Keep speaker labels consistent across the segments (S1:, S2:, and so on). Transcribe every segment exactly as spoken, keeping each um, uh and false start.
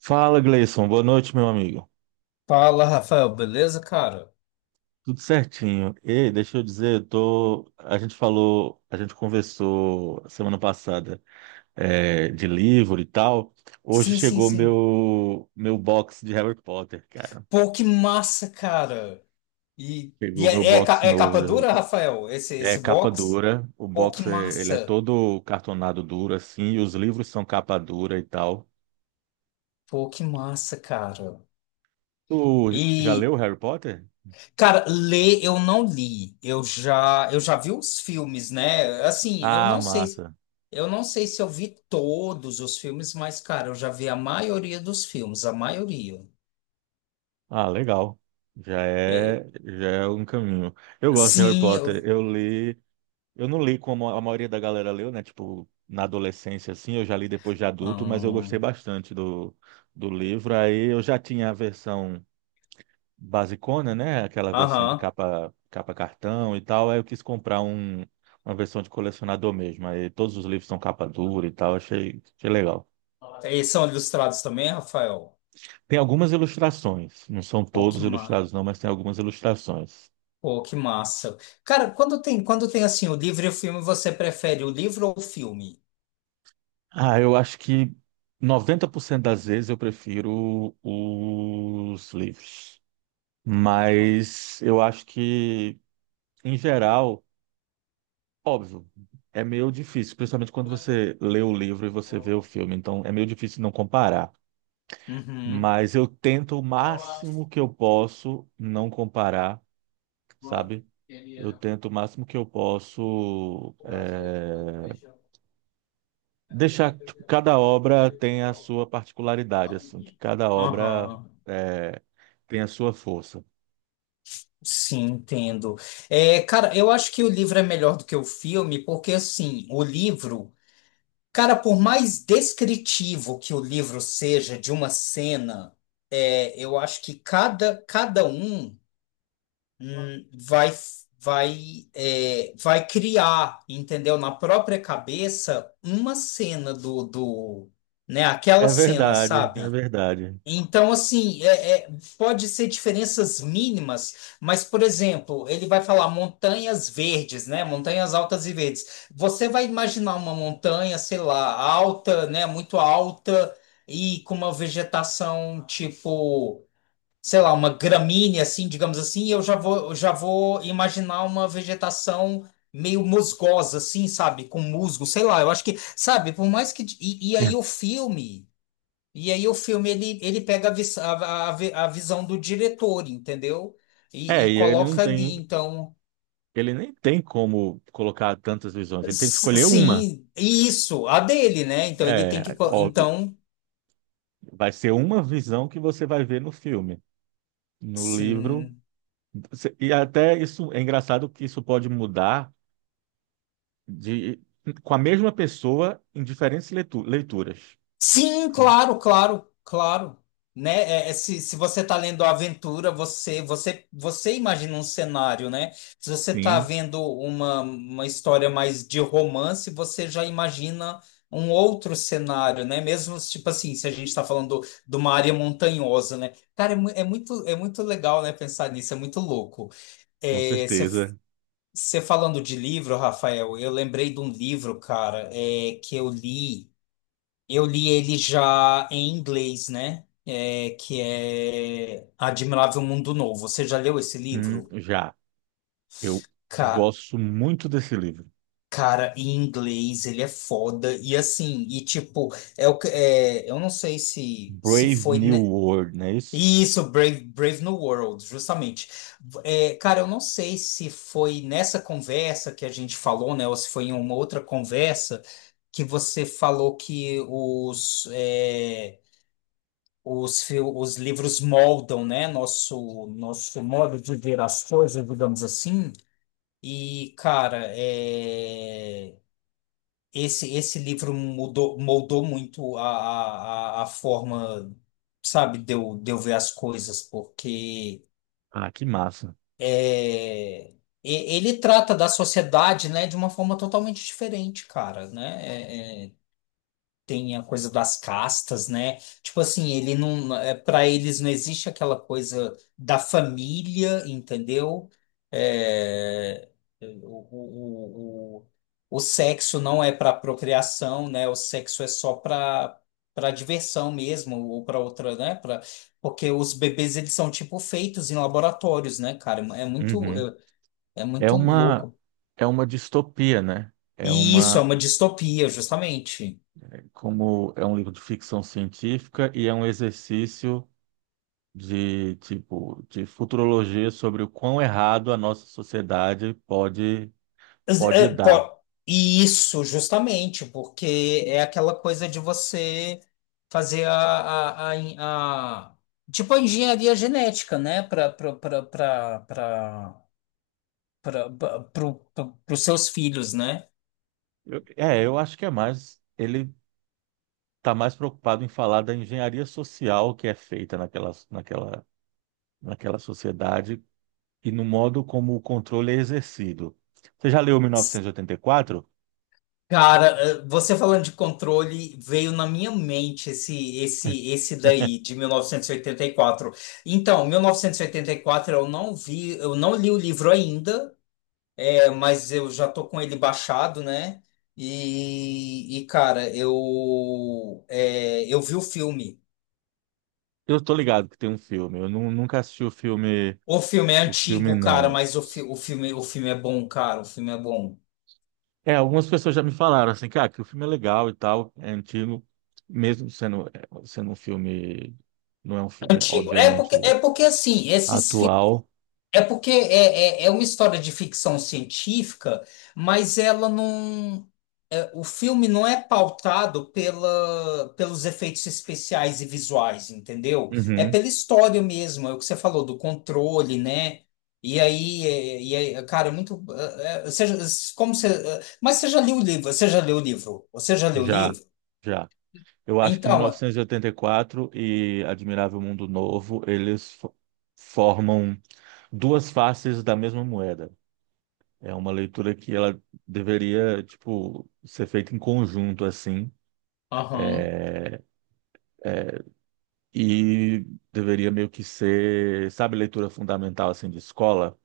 S1: Fala, Gleison. Boa noite, meu amigo.
S2: Fala, Rafael, beleza, cara?
S1: Tudo certinho. Ei, deixa eu dizer, eu tô... a gente falou, a gente conversou semana passada é, de livro e tal. Hoje
S2: Sim, sim,
S1: chegou
S2: sim.
S1: meu meu box de Harry Potter, cara.
S2: Pô, que massa, cara. E, e,
S1: Chegou meu
S2: é, é,
S1: box
S2: ca- é
S1: novo
S2: capa
S1: de Harry
S2: dura,
S1: Potter.
S2: Rafael, esse,
S1: É
S2: esse
S1: capa
S2: box?
S1: dura, o
S2: Pô, que
S1: box é, ele é
S2: massa.
S1: todo cartonado duro assim, e os livros são capa dura e tal.
S2: Pô, que massa, cara.
S1: Tu já
S2: E,
S1: leu Harry Potter?
S2: cara, ler eu não li. Eu já, eu já vi os filmes, né? Assim, eu
S1: Ah,
S2: não sei,
S1: massa.
S2: eu não sei se eu vi todos os filmes, mas, cara, eu já vi a maioria dos filmes, a maioria.
S1: Ah, legal. Já
S2: É,
S1: é, já é um caminho. Eu gosto de Harry
S2: sim,
S1: Potter.
S2: eu...
S1: Eu li, eu não li como a maioria da galera leu, né? Tipo, na adolescência, assim, eu já li depois de adulto, mas eu gostei
S2: Hum,
S1: bastante do, do livro. Aí eu já tinha a versão basicona, né? Aquela versão de
S2: Aham.
S1: capa, capa cartão e tal. Aí eu quis comprar um, uma versão de colecionador mesmo. Aí todos os livros são capa dura e tal. Achei, achei legal.
S2: Eles são ilustrados também, Rafael?
S1: Tem algumas ilustrações. Não são
S2: Pô, que
S1: todos
S2: ma...
S1: ilustrados, não, mas tem algumas ilustrações.
S2: Pô, que massa. Cara, quando tem, quando tem assim o livro e o filme, você prefere o livro ou o filme?
S1: Ah, eu acho que noventa por cento das vezes eu prefiro os livros. Mas eu acho que, em geral, óbvio, é meio difícil, principalmente quando você lê o livro e você vê o filme. Então, é meio difícil não comparar.
S2: Uhum,
S1: Mas eu tento o máximo que eu posso não comparar, sabe? Eu tento o máximo que eu posso. Eh, deixar que cada obra tem a sua particularidade, assim, que cada obra
S2: aham.
S1: é, tem a sua força.
S2: Sim, entendo. É, cara, eu acho que o livro é melhor do que o filme, porque assim, o livro, cara, por mais descritivo que o livro seja de uma cena, é, eu acho que cada, cada um. hum, vai, vai, é, vai criar, entendeu? Na própria cabeça, uma cena do, do, né? Aquela
S1: É
S2: cena,
S1: verdade,
S2: sabe?
S1: é verdade.
S2: Então, assim, é, é, pode ser diferenças mínimas, mas, por exemplo, ele vai falar montanhas verdes, né? Montanhas altas e verdes. Você vai imaginar uma montanha, sei lá, alta, né? Muito alta e com uma vegetação tipo sei lá, uma gramínea assim, digamos assim, eu já vou, eu já vou imaginar uma vegetação meio musgosa assim, sabe, com musgo, sei lá, eu acho que, sabe, por mais que e, e aí o filme, e aí o filme, ele, ele pega a, vis- a, a, vi- a visão do diretor, entendeu? E,
S1: É,
S2: e
S1: e ele não
S2: coloca ali,
S1: tem,
S2: então.
S1: ele nem tem como colocar tantas visões, ele tem que
S2: s-
S1: escolher uma.
S2: sim, e isso, a dele, né? Então ele tem que,
S1: É,
S2: co-
S1: óbvio,
S2: então,
S1: vai ser uma visão que você vai ver no filme, no livro.
S2: sim.
S1: Se- E até isso é engraçado que isso pode mudar de com a mesma pessoa em diferentes leitu- leituras.
S2: Sim, claro, claro, claro. Né? É, é, se, se você está lendo a aventura, você, você, você imagina um cenário, né? Se você está
S1: Sim,
S2: vendo uma, uma história mais de romance, você já imagina um outro cenário, né? Mesmo, tipo assim, se a gente está falando de uma área montanhosa, né? Cara, é, mu- é muito, é muito legal, né, pensar nisso, é muito louco.
S1: com
S2: É, você
S1: certeza.
S2: você falando de livro, Rafael, eu lembrei de um livro, cara, é, que eu li. Eu li ele já em inglês, né? É, que é Admirável Mundo Novo. Você já leu esse
S1: Hum,
S2: livro?
S1: já. Eu
S2: Ca-
S1: gosto muito desse livro.
S2: cara, em inglês ele é foda. E assim, e tipo, é, o que- é, eu não sei se, se
S1: Brave
S2: foi.
S1: New
S2: ne-
S1: World, não é isso?
S2: Isso, Brave, Brave New World, justamente. É, cara, eu não sei se foi nessa conversa que a gente falou, né? Ou se foi em uma outra conversa que você falou que os. É, Os, fil- os livros moldam, né, nosso, nosso modo de ver as coisas, digamos assim. E, cara, é, esse, esse livro mudou, moldou muito a, a, a a forma, sabe, de eu, de eu ver as coisas, porque
S1: Ah, que massa.
S2: é, e- ele trata da sociedade, né, de uma forma totalmente diferente, cara, né? É, é, tem a coisa das castas, né? Tipo assim, ele não, é, para eles não existe aquela coisa da família, entendeu? É, o, o, o, o sexo não é para procriação, né? O sexo é só para para diversão mesmo ou para outra, né? Para porque os bebês eles são tipo feitos em laboratórios, né, cara? É muito
S1: Uhum.
S2: é, é
S1: É
S2: muito
S1: uma
S2: louco.
S1: É uma distopia, né? É
S2: E isso é
S1: uma,
S2: uma distopia, justamente.
S1: como é um livro de ficção científica e é um exercício de tipo de futurologia sobre o quão errado a nossa sociedade pode pode
S2: É,
S1: dar.
S2: po- Isso, justamente, porque é aquela coisa de você fazer a, a, a, en- a- tipo a engenharia genética, né, para para os seus filhos, né?
S1: Eu- é, eu acho que é mais ele está mais preocupado em falar da engenharia social que é feita naquela naquela naquela sociedade e no modo como o controle é exercido. Você já leu mil novecentos e oitenta e quatro?
S2: Cara, eh, você falando de controle, veio na minha mente esse esse esse daí de mil novecentos e e oitenta e quatro. Então, mil novecentos e e oitenta e quatro eu não vi, eu não li o livro ainda. É, mas eu já tô com ele baixado, né? E, e, cara, eu é, eu vi o filme.
S1: Eu estou ligado que tem um filme. Eu nu- nunca assisti o filme,
S2: O filme é
S1: o filme
S2: antigo, cara,
S1: não.
S2: mas o, fi- o filme o filme é bom, cara. O filme é bom.
S1: É, algumas pessoas já me falaram assim, cara, que o filme é legal e tal, é antigo, mesmo sendo, é, sendo um filme, não é um filme,
S2: Antigo. É
S1: obviamente,
S2: porque é porque assim, esses
S1: atual.
S2: É porque é, é, é uma história de ficção científica, mas ela não. É, o filme não é pautado pela, pelos efeitos especiais e visuais, entendeu? É
S1: Uhum,
S2: pela história mesmo, é o que você falou do controle, né? E aí, é- e aí, cara, é muito. É, é, você já- como você, é, mas você já leu o livro? Você já leu o livro? Você já leu o
S1: já,
S2: livro?
S1: já. Eu acho que
S2: Então, é-
S1: 1984 e oitenta e quatro e Admirável Mundo Novo, eles fo- formam duas faces da mesma moeda. É uma leitura que ela deveria, tipo, ser feita em conjunto, assim,
S2: aham,
S1: é, e deveria meio que ser, sabe, leitura fundamental, assim, de escola,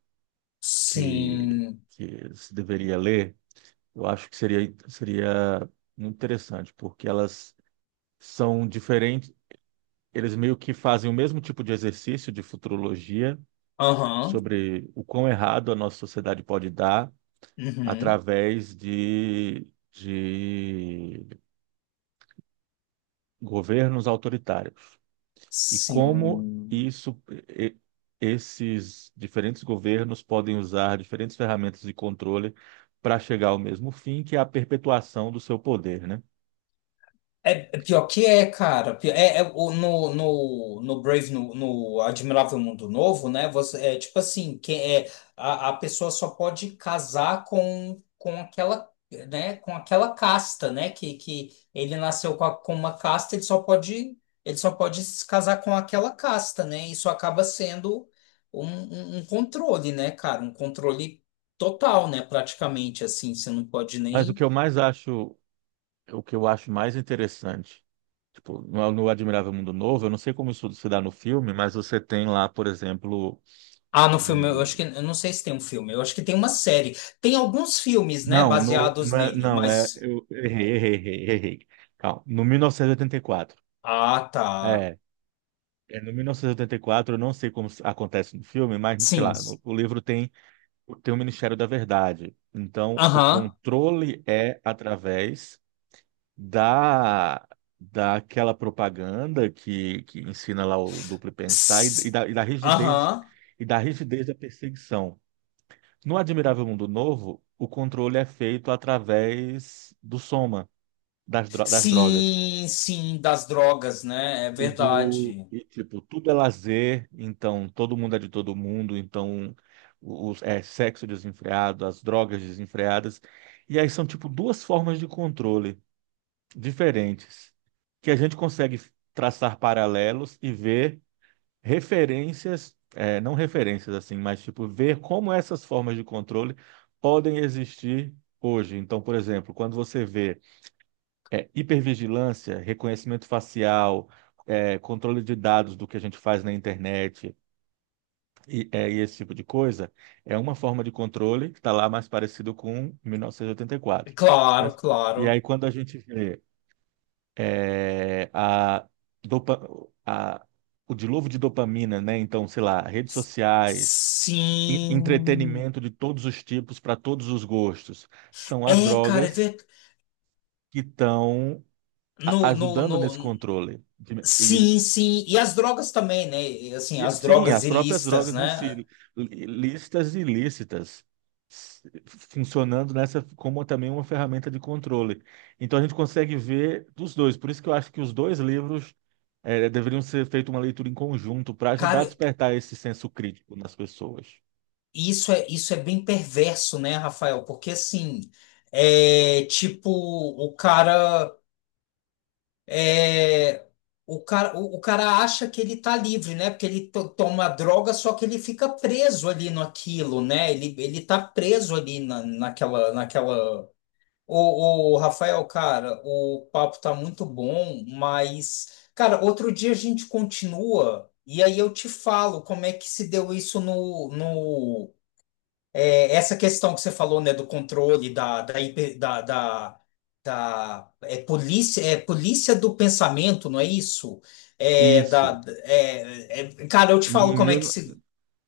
S1: que,
S2: sim,
S1: que se deveria ler. Eu acho que seria, seria muito interessante, porque elas são diferentes, eles meio que fazem o mesmo tipo de exercício de futurologia
S2: aham,
S1: sobre o quão errado a nossa sociedade pode dar
S2: uhum,
S1: através de, de governos autoritários. E como
S2: sim.
S1: isso, e- esses diferentes governos podem usar diferentes ferramentas de controle para chegar ao mesmo fim, que é a perpetuação do seu poder, né?
S2: É, é pior que é, cara. Pi- É, é o- no, no, no Brave, no, no Admirável Mundo Novo, né? Você, é tipo assim, que é, a, a pessoa só pode casar com, com aquela, né? Com aquela casta, né? Que, que ele nasceu com, a- com uma casta, ele só pode, ele só pode se casar com aquela casta, né? Isso acaba sendo um, um, um controle, né, cara? Um controle total, né? Praticamente assim, você não pode
S1: Mas o
S2: nem.
S1: que eu mais acho, o que eu acho mais interessante, tipo, no, no Admirável Mundo Novo, eu não sei como isso se dá no filme, mas você tem lá, por exemplo,
S2: Ah, no filme, eu
S1: o
S2: acho que, eu não sei se tem um filme, eu acho que tem uma série. Tem alguns filmes, né,
S1: não, no,
S2: baseados
S1: não é,
S2: nele,
S1: não, é,
S2: mas.
S1: eu errei, errei, errei, errei. Calma, no mil novecentos e oitenta e quatro.
S2: Ah, tá.
S1: É, é no mil novecentos e oitenta e quatro, eu não sei como s- acontece no filme, mas sei
S2: Sim.
S1: lá, no- o livro tem, tem o Ministério da Verdade. Então, o
S2: Aham.
S1: controle é através da, daquela propaganda que, que ensina lá o duplo pensar e, e
S2: S-
S1: da, e da rigidez,
S2: Aham.
S1: e da rigidez da perseguição. No Admirável Mundo Novo, o controle é feito através do soma. Das, dro- das drogas.
S2: Sim, sim, das drogas, né? É
S1: E do,
S2: verdade.
S1: e, tipo, tudo é lazer, então todo mundo é de todo mundo, então os, é sexo desenfreado, as drogas desenfreadas. E aí são, tipo, duas formas de controle diferentes que a gente consegue traçar paralelos e ver referências, é, não referências assim, mas, tipo, ver como essas formas de controle podem existir hoje. Então, por exemplo, quando você vê é, hipervigilância, reconhecimento facial, é, controle de dados do que a gente faz na internet e, é, e esse tipo de coisa, é uma forma de controle que está lá mais parecido com mil novecentos e oitenta e quatro.
S2: Claro,
S1: Mas, e aí,
S2: claro.
S1: quando a gente vê é, a, dopa, a, o dilúvio de dopamina, né? Então, sei lá, redes
S2: S-
S1: sociais. en-
S2: Sim.
S1: Entretenimento de todos os tipos, para todos os gostos. São as
S2: É, cara, é
S1: drogas
S2: verdade.
S1: que estão a-
S2: No, no,
S1: ajudando
S2: no...
S1: nesse controle. De- E,
S2: Sim, sim. E, as drogas também, né? E, assim,
S1: e,
S2: as
S1: sim,
S2: drogas
S1: as próprias
S2: ilícitas,
S1: drogas em si,
S2: né?
S1: lí- lícitas e ilícitas, s- funcionando nessa como também uma ferramenta de controle. Então a gente consegue ver dos dois. Por isso que eu acho que os dois livros eh, deveriam ser feita uma leitura em conjunto para ajudar a
S2: Cara,
S1: despertar esse senso crítico nas pessoas.
S2: Isso é, isso é bem perverso, né, Rafael? Porque assim, é tipo, o cara é o cara, o, o cara acha que ele tá livre, né? Porque ele to- toma droga, só que ele fica preso ali naquilo, né? Ele, ele tá preso ali na, naquela, naquela. Ô, ô, Rafael, cara, o papo tá muito bom, mas, cara, outro dia a gente continua e aí eu te falo como é que se deu isso. no, no é, Essa questão que você falou, né, do controle da, da, hiper- da, da, da- é, polícia, é polícia do pensamento, não é isso? É, da,
S1: Isso.
S2: é, é- cara, eu te falo
S1: Em
S2: como é que
S1: mil,
S2: se,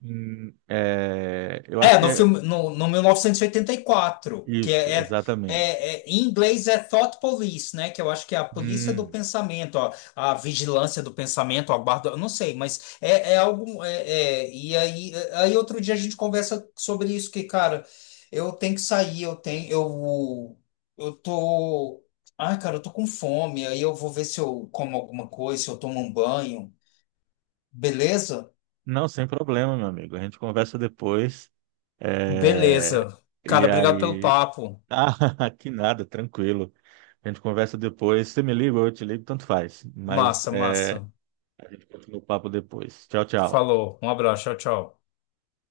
S1: em, eh, eu acho
S2: é,
S1: que
S2: no
S1: é
S2: filme, no, no mil novecentos e oitenta e quatro, que
S1: isso,
S2: é, é,
S1: exatamente.
S2: é- é- em inglês é Thought Police, né? Que eu acho que é a polícia do
S1: Hum.
S2: pensamento, ó, a vigilância do pensamento, a guarda, eu não sei, mas é, é algo. é- é, e aí, aí outro dia a gente conversa sobre isso, que, cara, eu tenho que sair, eu tenho, eu, eu tô. Ai, cara, eu tô com fome, aí eu vou ver se eu como alguma coisa, se eu tomo um banho. Beleza?
S1: Não, sem problema, meu amigo. A gente conversa depois. É,
S2: Beleza.
S1: e
S2: Cara, obrigado pelo
S1: aí.
S2: papo.
S1: Ah, que nada, tranquilo. A gente conversa depois. Você me liga ou eu te ligo, tanto faz. Mas
S2: Massa,
S1: é,
S2: massa.
S1: a gente continua o papo depois. Tchau, tchau.
S2: Falou. Um abraço. Tchau, tchau.